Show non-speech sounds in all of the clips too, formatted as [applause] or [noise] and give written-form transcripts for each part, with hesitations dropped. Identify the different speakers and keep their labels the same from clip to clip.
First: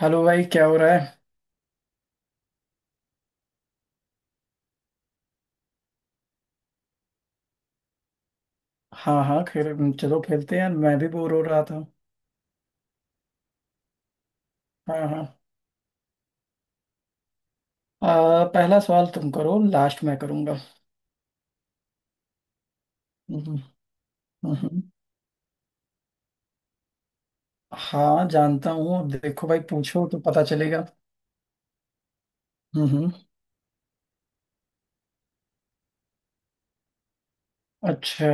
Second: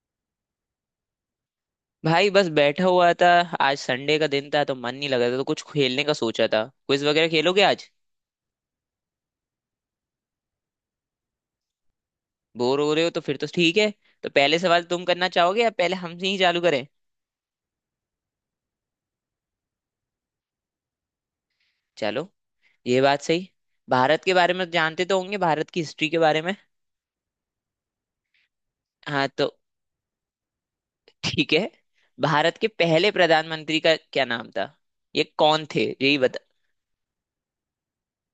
Speaker 1: Hello भाई, क्या हो रहा है।
Speaker 2: भाई बस बैठा हुआ था। आज संडे का दिन था तो मन नहीं लग रहा था तो कुछ खेलने का सोचा था। क्विज वगैरह खेलोगे आज?
Speaker 1: हाँ हाँ, खेल, चलो खेलते हैं यार, मैं भी बोर हो रहा था।
Speaker 2: बोर हो रहे हो तो फिर तो ठीक है। तो पहले सवाल
Speaker 1: हाँ
Speaker 2: तुम
Speaker 1: हाँ।
Speaker 2: करना चाहोगे या पहले हमसे ही चालू करें?
Speaker 1: पहला सवाल तुम करो, लास्ट मैं करूंगा।
Speaker 2: चलो, ये बात
Speaker 1: हम्म।
Speaker 2: सही।
Speaker 1: हम्म।
Speaker 2: भारत के बारे में
Speaker 1: हम्म।
Speaker 2: जानते तो होंगे, भारत की हिस्ट्री के बारे में।
Speaker 1: हाँ, जानता हूँ। अब
Speaker 2: हाँ
Speaker 1: देखो
Speaker 2: तो
Speaker 1: भाई, पूछो तो पता चलेगा।
Speaker 2: ठीक है। भारत के
Speaker 1: हम्म।
Speaker 2: पहले
Speaker 1: हम्म।
Speaker 2: प्रधानमंत्री का क्या नाम था? ये कौन थे यही बता।
Speaker 1: अच्छा।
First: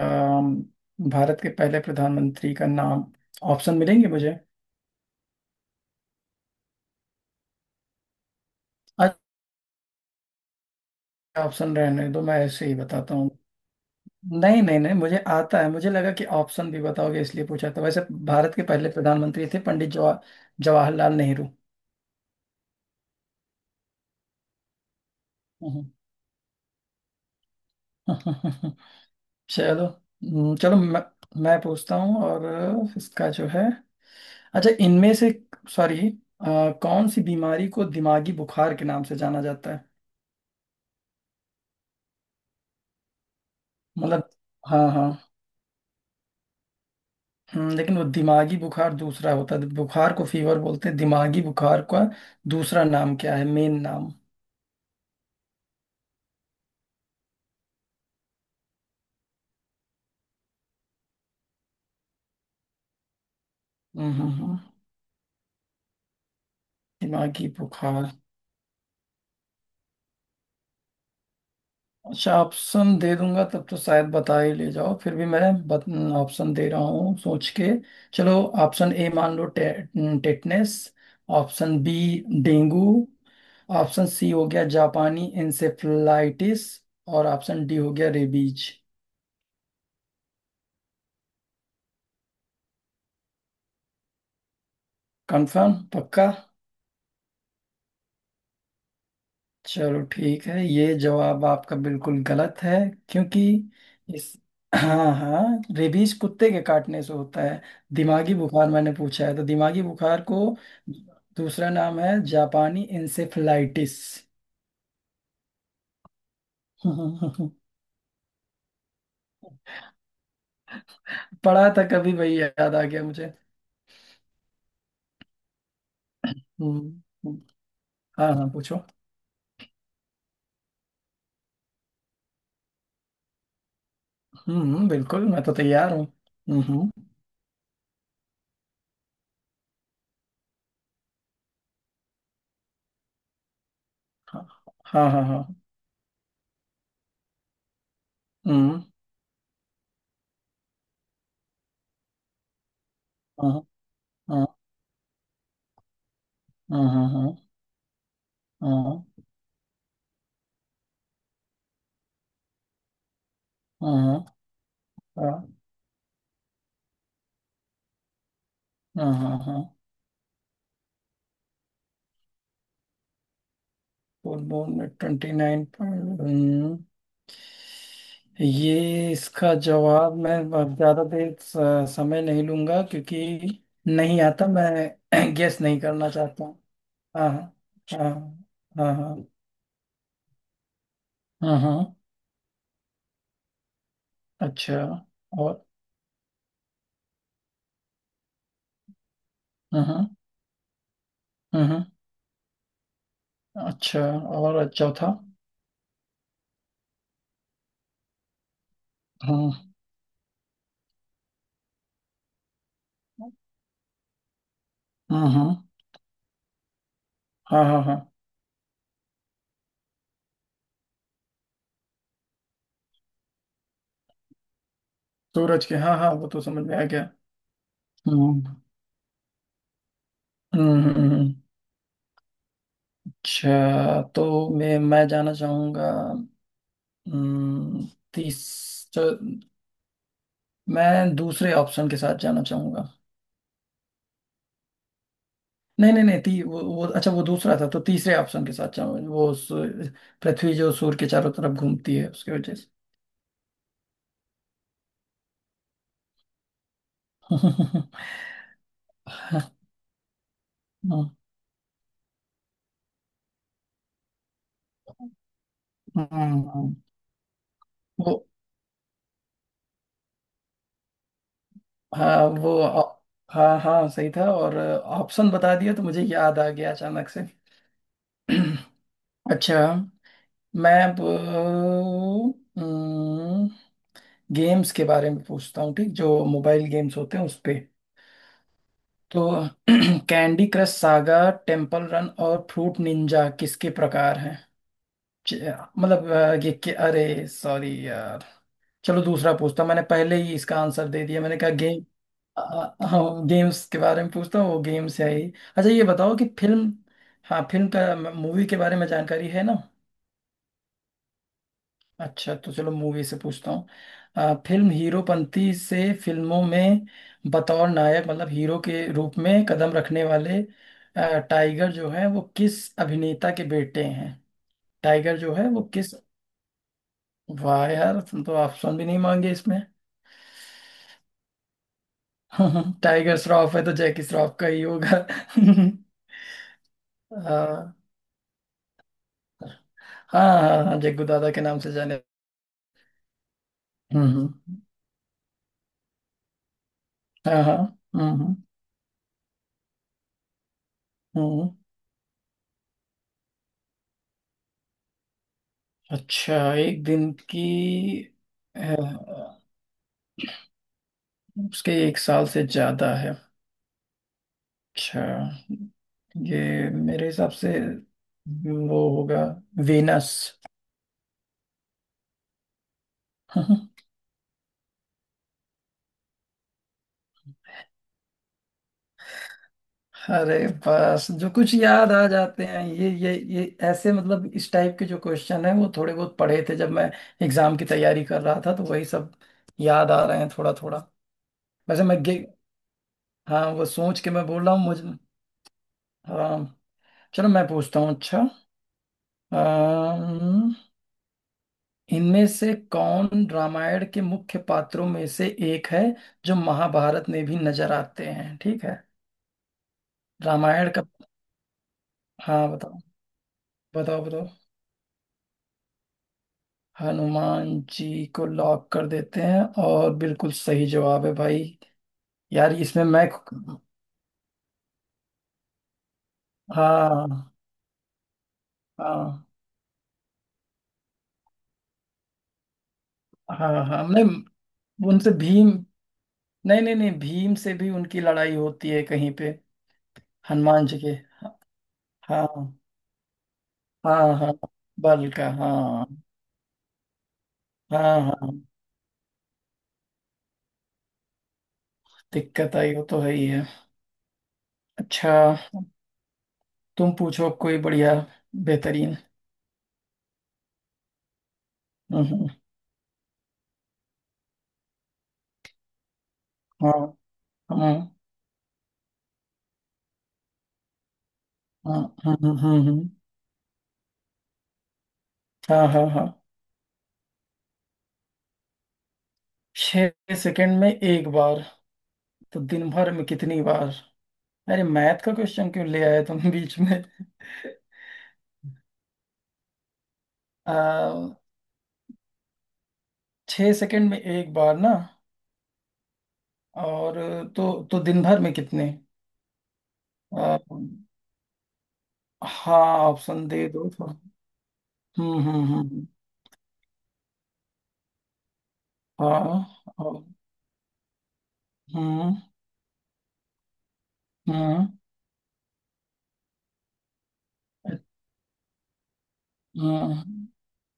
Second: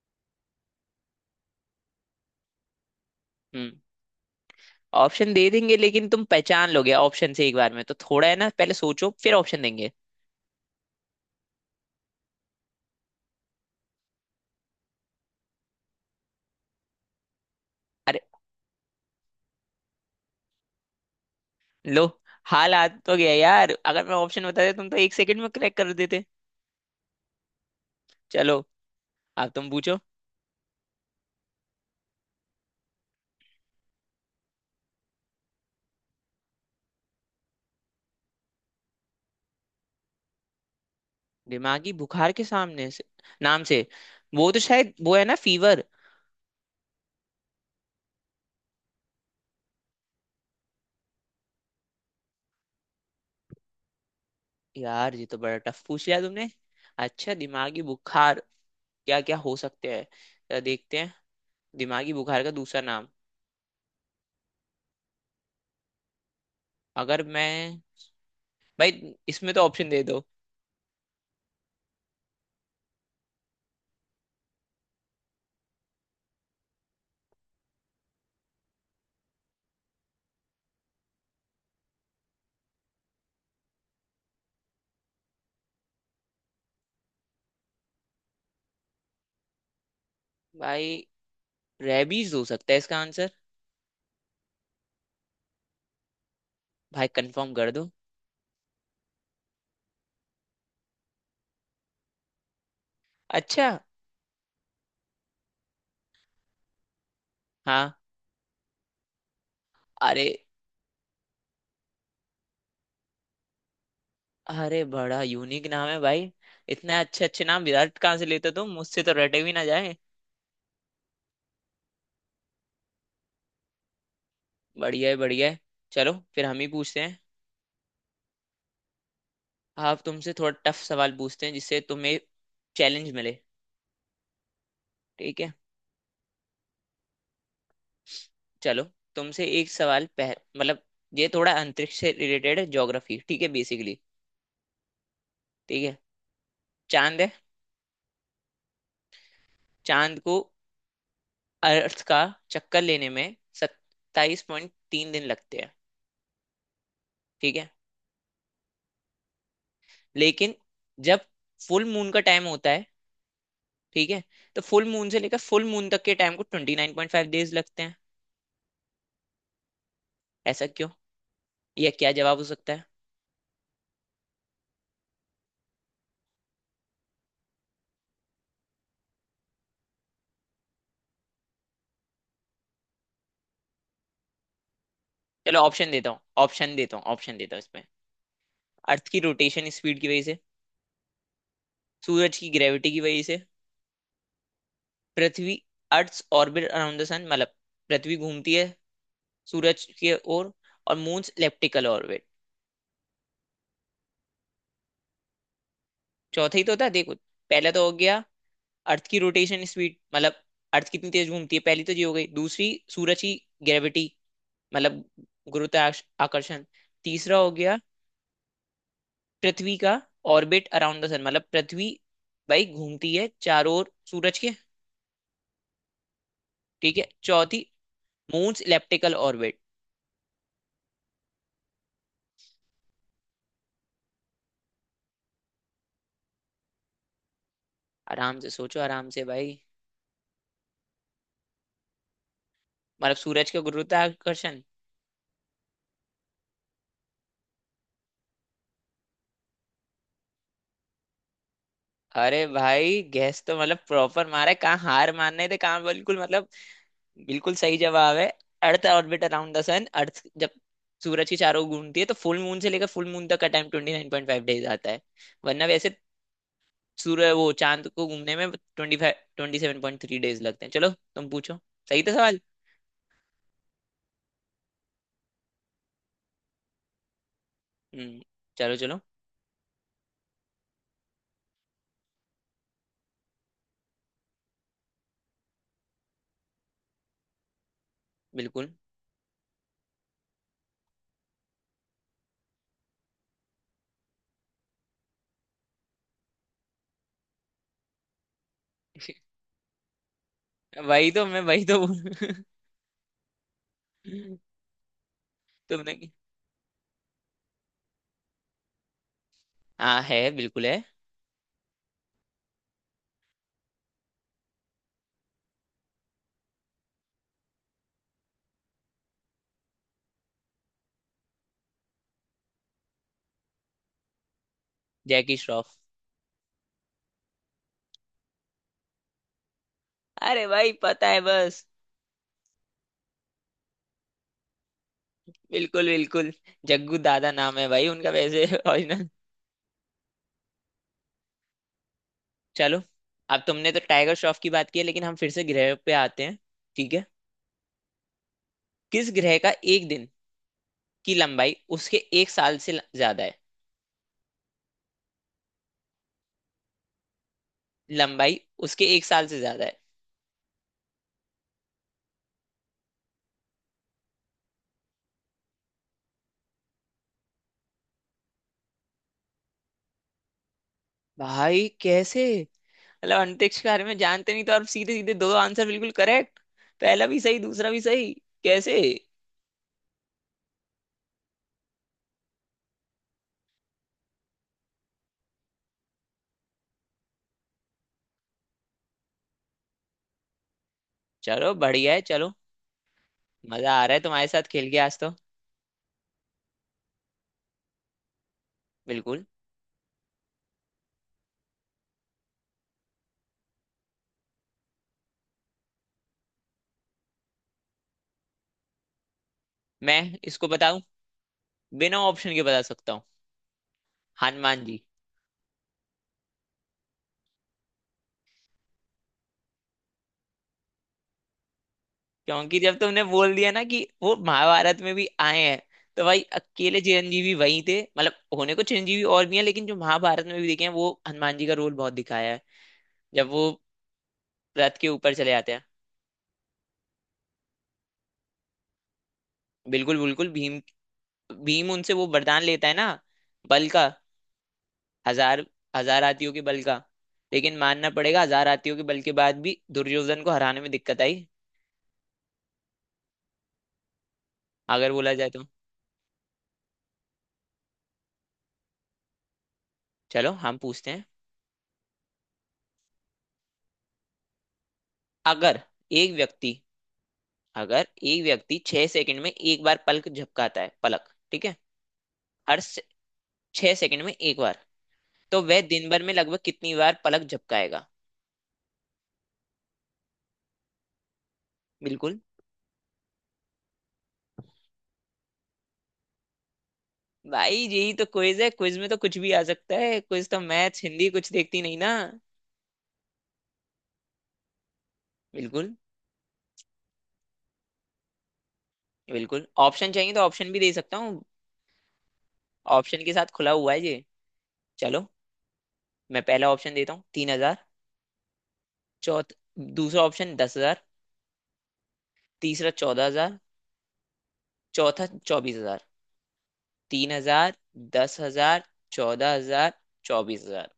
Speaker 1: अम, भारत के पहले प्रधानमंत्री का नाम।
Speaker 2: हम्म।
Speaker 1: ऑप्शन मिलेंगे मुझे।
Speaker 2: ऑप्शन दे देंगे लेकिन तुम पहचान लोगे ऑप्शन से एक बार में तो, थोड़ा है ना, पहले सोचो
Speaker 1: अच्छा,
Speaker 2: फिर ऑप्शन देंगे।
Speaker 1: ऑप्शन रहने दो, मैं ऐसे ही बताता हूँ। नहीं नहीं नहीं, मुझे आता है। मुझे लगा कि ऑप्शन भी बताओगे इसलिए पूछा था। वैसे
Speaker 2: अरे
Speaker 1: भारत के पहले प्रधानमंत्री थे पंडित जवाहरलाल नेहरू।
Speaker 2: लो। हाल आ तो गया यार, अगर मैं ऑप्शन बताते तुम तो एक सेकंड में
Speaker 1: हम्म।
Speaker 2: क्रैक
Speaker 1: हम्म।
Speaker 2: कर देते। चलो,
Speaker 1: [laughs]
Speaker 2: अब तुम
Speaker 1: चलो।
Speaker 2: पूछो।
Speaker 1: हम्म। चलो, मैं पूछता हूँ, और इसका जो है। अच्छा, इनमें से। सॉरी। कौन सी बीमारी को दिमागी बुखार के नाम से जाना जाता है।
Speaker 2: दिमागी बुखार के सामने से, नाम से।
Speaker 1: मतलब।
Speaker 2: वो तो
Speaker 1: हाँ
Speaker 2: शायद वो है
Speaker 1: हाँ।
Speaker 2: ना फीवर।
Speaker 1: लेकिन वो दिमागी बुखार दूसरा होता है। बुखार को फीवर बोलते हैं। दिमागी बुखार का दूसरा नाम क्या है, मेन नाम।
Speaker 2: यार ये तो बड़ा टफ पूछ लिया तुमने। अच्छा, दिमागी बुखार क्या क्या हो सकते हैं, जरा देखते हैं। दिमागी बुखार का दूसरा नाम।
Speaker 1: हम्म। हम्म। हम्म।
Speaker 2: अगर
Speaker 1: दिमागी
Speaker 2: मैं
Speaker 1: बुखार।
Speaker 2: भाई इसमें तो ऑप्शन दे दो।
Speaker 1: अच्छा, ऑप्शन दे दूंगा तब तो शायद बता ही ले जाओ, फिर भी मैं बत, ऑप्शन दे रहा हूँ सोच के। चलो। ऑप्शन ए मान लो, tetanus. Option B, dengue. Option C हो गया जापानी इंसेफ्लाइटिस। और ऑप्शन डी हो गया रेबीज।
Speaker 2: भाई रेबीज हो सकता है इसका आंसर।
Speaker 1: कंफर्म? पक्का?
Speaker 2: भाई कंफर्म कर दो।
Speaker 1: चलो ठीक है, ये जवाब आपका बिल्कुल गलत है। क्योंकि
Speaker 2: अच्छा।
Speaker 1: इस, हाँ हाँ, रेबीज कुत्ते के काटने से होता है।
Speaker 2: हाँ।
Speaker 1: दिमागी बुखार मैंने पूछा है, तो दिमागी बुखार
Speaker 2: अरे।
Speaker 1: को दूसरा नाम है जापानी इंसेफ्लाइटिस।
Speaker 2: अरे बड़ा यूनिक नाम है भाई। इतने अच्छे अच्छे
Speaker 1: [laughs]
Speaker 2: नाम विराट कहाँ से लेते हो? तुम मुझसे तो रटे भी ना जाए।
Speaker 1: पढ़ा था कभी, वही याद आ गया मुझे।
Speaker 2: बढ़िया है बढ़िया है। चलो फिर हम ही
Speaker 1: हम्म।
Speaker 2: पूछते हैं।
Speaker 1: हम्म। हाँ हाँ, पूछो।
Speaker 2: आप तुमसे थोड़ा टफ सवाल पूछते हैं जिससे तुम्हें चैलेंज मिले।
Speaker 1: हम्म। हम्म। बिल्कुल,
Speaker 2: ठीक
Speaker 1: मैं
Speaker 2: है।
Speaker 1: तो तैयार हूँ। हम्म। हम्म।
Speaker 2: चलो। तुमसे एक सवाल पह मतलब, ये थोड़ा अंतरिक्ष से रिलेटेड है, ज्योग्राफी ठीक है बेसिकली।
Speaker 1: हाँ हाँ हाँ हाँ।
Speaker 2: ठीक है। चांद है।
Speaker 1: हम्म।
Speaker 2: चांद को अर्थ का चक्कर लेने में
Speaker 1: हाँ
Speaker 2: सत्ताईस
Speaker 1: हाँ
Speaker 2: पॉइंट तीन दिन लगते हैं।
Speaker 1: हाँ हाँ हाँ
Speaker 2: ठीक है।
Speaker 1: हाँ
Speaker 2: लेकिन जब फुल मून का टाइम होता है,
Speaker 1: हाँ
Speaker 2: ठीक है,
Speaker 1: हाँ
Speaker 2: तो फुल मून से लेकर फुल मून तक के टाइम को 29.5 डेज लगते हैं।
Speaker 1: हाँ हाँ हाँ।
Speaker 2: ऐसा क्यों, यह क्या जवाब हो सकता है?
Speaker 1: फुल मून में ट्वेंटी नाइन पॉइंट। ये इसका जवाब मैं अब ज्यादा देर समय नहीं लूंगा, क्योंकि नहीं आता। मैं [clears throat]
Speaker 2: चलो
Speaker 1: गेस नहीं
Speaker 2: ऑप्शन
Speaker 1: करना
Speaker 2: देता हूँ,
Speaker 1: चाहता हूँ।
Speaker 2: ऑप्शन देता हूँ,
Speaker 1: हाँ
Speaker 2: ऑप्शन देता हूँ इसमें।
Speaker 1: हाँ हाँ
Speaker 2: अर्थ
Speaker 1: हाँ
Speaker 2: की रोटेशन स्पीड की वजह से।
Speaker 1: हाँ हाँ।
Speaker 2: सूरज की ग्रेविटी की वजह से।
Speaker 1: अच्छा।
Speaker 2: पृथ्वी,
Speaker 1: और,
Speaker 2: earth orbit around the sun, मतलब पृथ्वी घूमती है सूरज
Speaker 1: हाँ हाँ
Speaker 2: की ओर। और मून्स
Speaker 1: हाँ।
Speaker 2: Elliptical orbit.
Speaker 1: अच्छा, और चौथा।
Speaker 2: चौथा ही तो था, देखो। पहला तो हो गया, अर्थ की रोटेशन
Speaker 1: हाँ
Speaker 2: स्पीड, मतलब अर्थ कितनी तेज घूमती है, पहली तो ये हो गई। दूसरी, सूरज की ग्रेविटी, मतलब
Speaker 1: हाँ हाँ
Speaker 2: गुरुत्वाकर्षण। तीसरा हो
Speaker 1: हाँ
Speaker 2: गया,
Speaker 1: हाँ हाँ।
Speaker 2: पृथ्वी का ऑर्बिट अराउंड द सन, मतलब पृथ्वी भाई घूमती है चारों ओर सूरज के।
Speaker 1: सूरज के, हाँ हाँ, वो तो समझ में आ
Speaker 2: ठीक है।
Speaker 1: गया।
Speaker 2: चौथी,
Speaker 1: hmm.
Speaker 2: Moons elliptical orbit.
Speaker 1: Hmm. Hmm. Hmm. अच्छा, तो मैं जाना चाहूंगा। हम्म।
Speaker 2: आराम से सोचो,
Speaker 1: 30 तो,
Speaker 2: आराम से भाई।
Speaker 1: मैं दूसरे ऑप्शन के साथ जाना चाहूंगा।
Speaker 2: मतलब सूरज का गुरुत्वाकर्षण?
Speaker 1: नहीं नहीं नहीं, वो अच्छा, वो दूसरा था, तो तीसरे ऑप्शन के साथ जाऊंगा, वो पृथ्वी जो सूर्य के चारों तरफ घूमती है, उसकी
Speaker 2: अरे
Speaker 1: वजह से।
Speaker 2: भाई गैस तो मतलब प्रॉपर मारा है। कहाँ हार मानने थे, कहाँ। बिल्कुल मतलब बिल्कुल सही जवाब
Speaker 1: [laughs]
Speaker 2: है। Earth orbit around the sun, earth जब सूरज के चारों ओर घूमती है तो फुल मून से लेकर फुल मून तक का टाइम 29.5 डेज आता है। वरना वैसे
Speaker 1: हम्म।
Speaker 2: सूर्य, वो चांद को
Speaker 1: वो,
Speaker 2: घूमने में ट्वेंटी फाइव 27.3 डेज लगते हैं। चलो तुम पूछो। सही था
Speaker 1: हाँ
Speaker 2: सवाल।
Speaker 1: वो हाँ हाँ, सही था। और ऑप्शन बता दिया तो मुझे याद आ गया अचानक से।
Speaker 2: हम्म। चलो चलो।
Speaker 1: [clears throat] अच्छा, मैं अब गेम्स के बारे में पूछता हूँ, ठीक, जो मोबाइल गेम्स होते हैं उस पे।
Speaker 2: बिल्कुल।
Speaker 1: तो [clears throat] candy crush saga, temple run और फ्रूट निंजा किसके प्रकार हैं। च- मतलब ये कि, अरे सॉरी यार। चलो दूसरा
Speaker 2: [laughs]
Speaker 1: पूछता हूं। मैंने पहले ही इसका आंसर दे
Speaker 2: वही
Speaker 1: दिया,
Speaker 2: तो
Speaker 1: मैंने
Speaker 2: मैं,
Speaker 1: कहा
Speaker 2: वही तो
Speaker 1: गेम।
Speaker 2: बोल।
Speaker 1: अ, हाँ, गेम्स के बारे में पूछता
Speaker 2: [laughs]
Speaker 1: हूँ, वो गेम्स है ही। अच्छा, ये
Speaker 2: तुमने की।
Speaker 1: बताओ कि फिल्म, हाँ फिल्म का, मूवी के बारे में जानकारी है ना।
Speaker 2: हाँ है बिल्कुल है।
Speaker 1: अच्छा, तो चलो मूवी से पूछता हूँ। फिल्म हीरोपंती से फिल्मों में बतौर नायक, मतलब हीरो के रूप में कदम रखने वाले टाइगर जो है वो किस अभिनेता के बेटे हैं। टाइगर जो
Speaker 2: जैकी
Speaker 1: है वो
Speaker 2: श्रॉफ।
Speaker 1: किस। वाह यार, तुम तो ऑप्शन भी नहीं मांगे इसमें।
Speaker 2: अरे भाई पता है बस।
Speaker 1: [laughs] टाइगर श्रॉफ है तो जैकी श्रॉफ का ही होगा।
Speaker 2: बिल्कुल
Speaker 1: [laughs]
Speaker 2: बिल्कुल। जग्गू दादा नाम है
Speaker 1: हाँ
Speaker 2: भाई उनका वैसे [laughs] ओरिजिनल।
Speaker 1: हाँ हाँ हाँ, जग्गू दादा के नाम से जाने।
Speaker 2: चलो। अब तुमने तो
Speaker 1: हम्म।
Speaker 2: टाइगर श्रॉफ की
Speaker 1: हम्म।
Speaker 2: बात की है लेकिन हम फिर से ग्रह पे आते हैं। ठीक है।
Speaker 1: हाँ हाँ। हम्म। हम्म।
Speaker 2: किस ग्रह का एक दिन की
Speaker 1: हम्म।
Speaker 2: लंबाई उसके एक साल से ज्यादा है?
Speaker 1: अच्छा, एक दिन की
Speaker 2: लंबाई उसके एक साल
Speaker 1: अ,
Speaker 2: से ज्यादा है।
Speaker 1: उसके एक साल से ज्यादा है। अच्छा, ये मेरे हिसाब से वो होगा वेनस।
Speaker 2: भाई कैसे, मतलब अंतरिक्ष के
Speaker 1: [laughs]
Speaker 2: बारे में जानते नहीं तो आप सीधे सीधे दो आंसर बिल्कुल करेक्ट। पहला भी सही दूसरा भी सही। कैसे?
Speaker 1: अरे, बस जो कुछ याद आ जाते हैं, ये ऐसे, मतलब इस टाइप के जो क्वेश्चन है वो थोड़े बहुत पढ़े थे जब मैं एग्जाम की तैयारी कर रहा था, तो वही सब याद आ रहे हैं थोड़ा थोड़ा।
Speaker 2: चलो
Speaker 1: वैसे
Speaker 2: बढ़िया है,
Speaker 1: मैं गे
Speaker 2: चलो।
Speaker 1: हाँ, वो
Speaker 2: मजा आ रहा है
Speaker 1: सोच के मैं
Speaker 2: तुम्हारे साथ
Speaker 1: बोल रहा हूँ
Speaker 2: खेल के आज
Speaker 1: मुझे।
Speaker 2: तो।
Speaker 1: हाँ। चलो मैं पूछता हूँ। अच्छा,
Speaker 2: बिल्कुल।
Speaker 1: इनमें से कौन रामायण के मुख्य पात्रों में से एक है, जो महाभारत में भी नजर आते हैं, ठीक है।
Speaker 2: मैं इसको
Speaker 1: रामायण
Speaker 2: बताऊं,
Speaker 1: का।
Speaker 2: बिना ऑप्शन के
Speaker 1: हाँ
Speaker 2: बता
Speaker 1: बताओ,
Speaker 2: सकता हूँ।
Speaker 1: बताओ बताओ।
Speaker 2: हनुमान जी।
Speaker 1: हनुमान जी को लॉक कर देते हैं, और बिल्कुल सही जवाब है भाई। यार
Speaker 2: क्योंकि जब
Speaker 1: इसमें
Speaker 2: तुमने
Speaker 1: मैं,
Speaker 2: बोल दिया ना कि वो महाभारत में भी आए हैं, तो भाई अकेले चिरंजीवी
Speaker 1: हाँ
Speaker 2: वही थे। मतलब होने को चिरंजीवी
Speaker 1: हाँ
Speaker 2: और भी हैं लेकिन जो महाभारत में भी दिखे हैं वो हनुमान जी का रोल बहुत दिखाया है। जब
Speaker 1: हाँ
Speaker 2: वो
Speaker 1: हाँ, हमने,
Speaker 2: रथ के
Speaker 1: उनसे
Speaker 2: ऊपर चले
Speaker 1: भीम,
Speaker 2: जाते हैं।
Speaker 1: नहीं नहीं नहीं, भीम से भी उनकी लड़ाई होती है कहीं पे।
Speaker 2: बिल्कुल बिल्कुल। भीम,
Speaker 1: हनुमान जी के,
Speaker 2: भीम उनसे वो वरदान
Speaker 1: हाँ
Speaker 2: लेता है ना, बल का।
Speaker 1: हाँ, हाँ बल का,
Speaker 2: हजार
Speaker 1: हाँ।
Speaker 2: हजार हाथियों के बल का। लेकिन मानना
Speaker 1: हाँ
Speaker 2: पड़ेगा
Speaker 1: हाँ,
Speaker 2: 1,000 हाथियों के बल के बाद भी दुर्योधन को हराने में दिक्कत आई,
Speaker 1: दिक्कत आई, वो तो है ही है।
Speaker 2: अगर
Speaker 1: अच्छा,
Speaker 2: बोला जाए तो।
Speaker 1: तुम पूछो अब कोई बढ़िया, बेहतरीन।
Speaker 2: चलो हम पूछते हैं।
Speaker 1: हम्म।
Speaker 2: अगर एक व्यक्ति
Speaker 1: हाँ हाँ।
Speaker 2: अगर एक व्यक्ति 6 सेकंड में एक बार पलक झपकाता है, पलक, ठीक है?
Speaker 1: हाँ हाँ हाँ हाँ
Speaker 2: हर
Speaker 1: हाँ
Speaker 2: से, 6 सेकंड में एक बार, तो
Speaker 1: हाँ
Speaker 2: वह
Speaker 1: हाँ
Speaker 2: दिन
Speaker 1: हाँ,
Speaker 2: भर में
Speaker 1: हाँ।
Speaker 2: लगभग कितनी बार पलक झपकाएगा?
Speaker 1: 6 सेकंड में एक बार,
Speaker 2: बिल्कुल।
Speaker 1: तो दिन भर में कितनी बार, अरे मैथ का क्वेश्चन क्यों ले आए तुम बीच में।
Speaker 2: भाई यही तो क्विज है, क्विज में तो कुछ भी आ सकता है, क्विज तो मैथ्स हिंदी
Speaker 1: आ,
Speaker 2: कुछ देखती नहीं ना।
Speaker 1: 6 सेकंड में एक बार ना,
Speaker 2: बिल्कुल।
Speaker 1: और तो दिन भर में कितने।
Speaker 2: बिल्कुल ऑप्शन चाहिए तो
Speaker 1: आ,
Speaker 2: ऑप्शन भी दे सकता हूँ,
Speaker 1: हाँ,
Speaker 2: ऑप्शन के साथ
Speaker 1: ऑप्शन दे
Speaker 2: खुला
Speaker 1: दो
Speaker 2: हुआ है
Speaker 1: थोड़ा।
Speaker 2: ये। चलो,
Speaker 1: हम्म। हम्म। हम्म।
Speaker 2: मैं पहला ऑप्शन देता हूँ, 3,000। चौथ
Speaker 1: हाँ,
Speaker 2: दूसरा ऑप्शन 10,000।
Speaker 1: हम्म।
Speaker 2: तीसरा 14,000।
Speaker 1: हम्म।
Speaker 2: चौथा 24,000। 3,000, 10,000, 14,000,
Speaker 1: हम्म।
Speaker 2: 24,000।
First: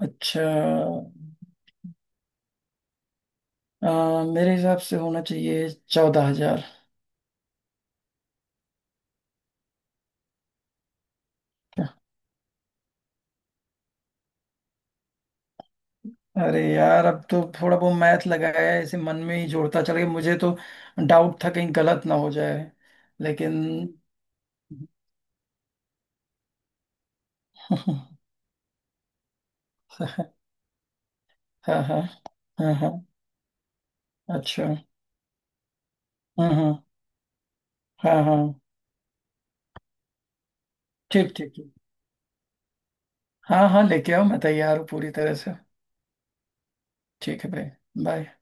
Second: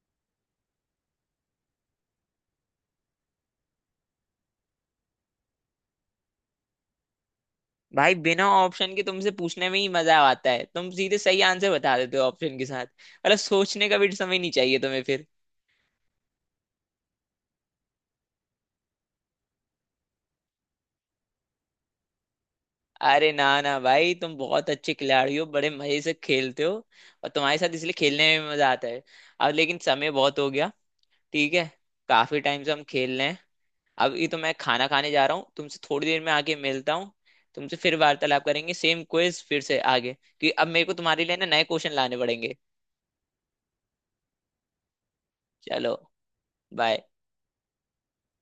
Speaker 1: अच्छा, मेरे हिसाब से होना चाहिए 14,000।
Speaker 2: भाई बिना ऑप्शन के तुमसे पूछने में ही मजा आता है, तुम सीधे सही आंसर बता देते हो। ऑप्शन के साथ मतलब सोचने का भी समय नहीं चाहिए तुम्हें फिर।
Speaker 1: अरे यार, अब तो थोड़ा बहुत मैथ लगाया है, ऐसे मन में ही जोड़ता चला गया, मुझे तो डाउट था कहीं गलत ना हो जाए,
Speaker 2: अरे ना
Speaker 1: लेकिन
Speaker 2: ना भाई तुम बहुत अच्छे खिलाड़ी हो, बड़े मजे से खेलते हो। और तुम्हारे साथ इसलिए
Speaker 1: [laughs]
Speaker 2: खेलने में भी मजा आता है। अब लेकिन समय बहुत हो गया, ठीक है?
Speaker 1: हाँ हाँ
Speaker 2: काफी टाइम से
Speaker 1: हाँ
Speaker 2: हम
Speaker 1: हाँ।
Speaker 2: खेल रहे हैं। अब ये तो मैं
Speaker 1: अच्छा।
Speaker 2: खाना खाने जा रहा हूँ, तुमसे थोड़ी देर में
Speaker 1: हम्म।
Speaker 2: आके
Speaker 1: हम्म।
Speaker 2: मिलता हूँ। तुमसे फिर
Speaker 1: हाँ हाँ।
Speaker 2: वार्तालाप करेंगे सेम क्विज फिर से आगे, क्योंकि अब मेरे को तुम्हारे
Speaker 1: ठीक
Speaker 2: लिए ना
Speaker 1: ठीक
Speaker 2: नए
Speaker 1: ठीक।
Speaker 2: क्वेश्चन लाने पड़ेंगे।
Speaker 1: हाँ हाँ, लेके आओ, मैं तैयार हूँ पूरी तरह से।
Speaker 2: चलो। बाय।
Speaker 1: ठीक है भाई, बाय।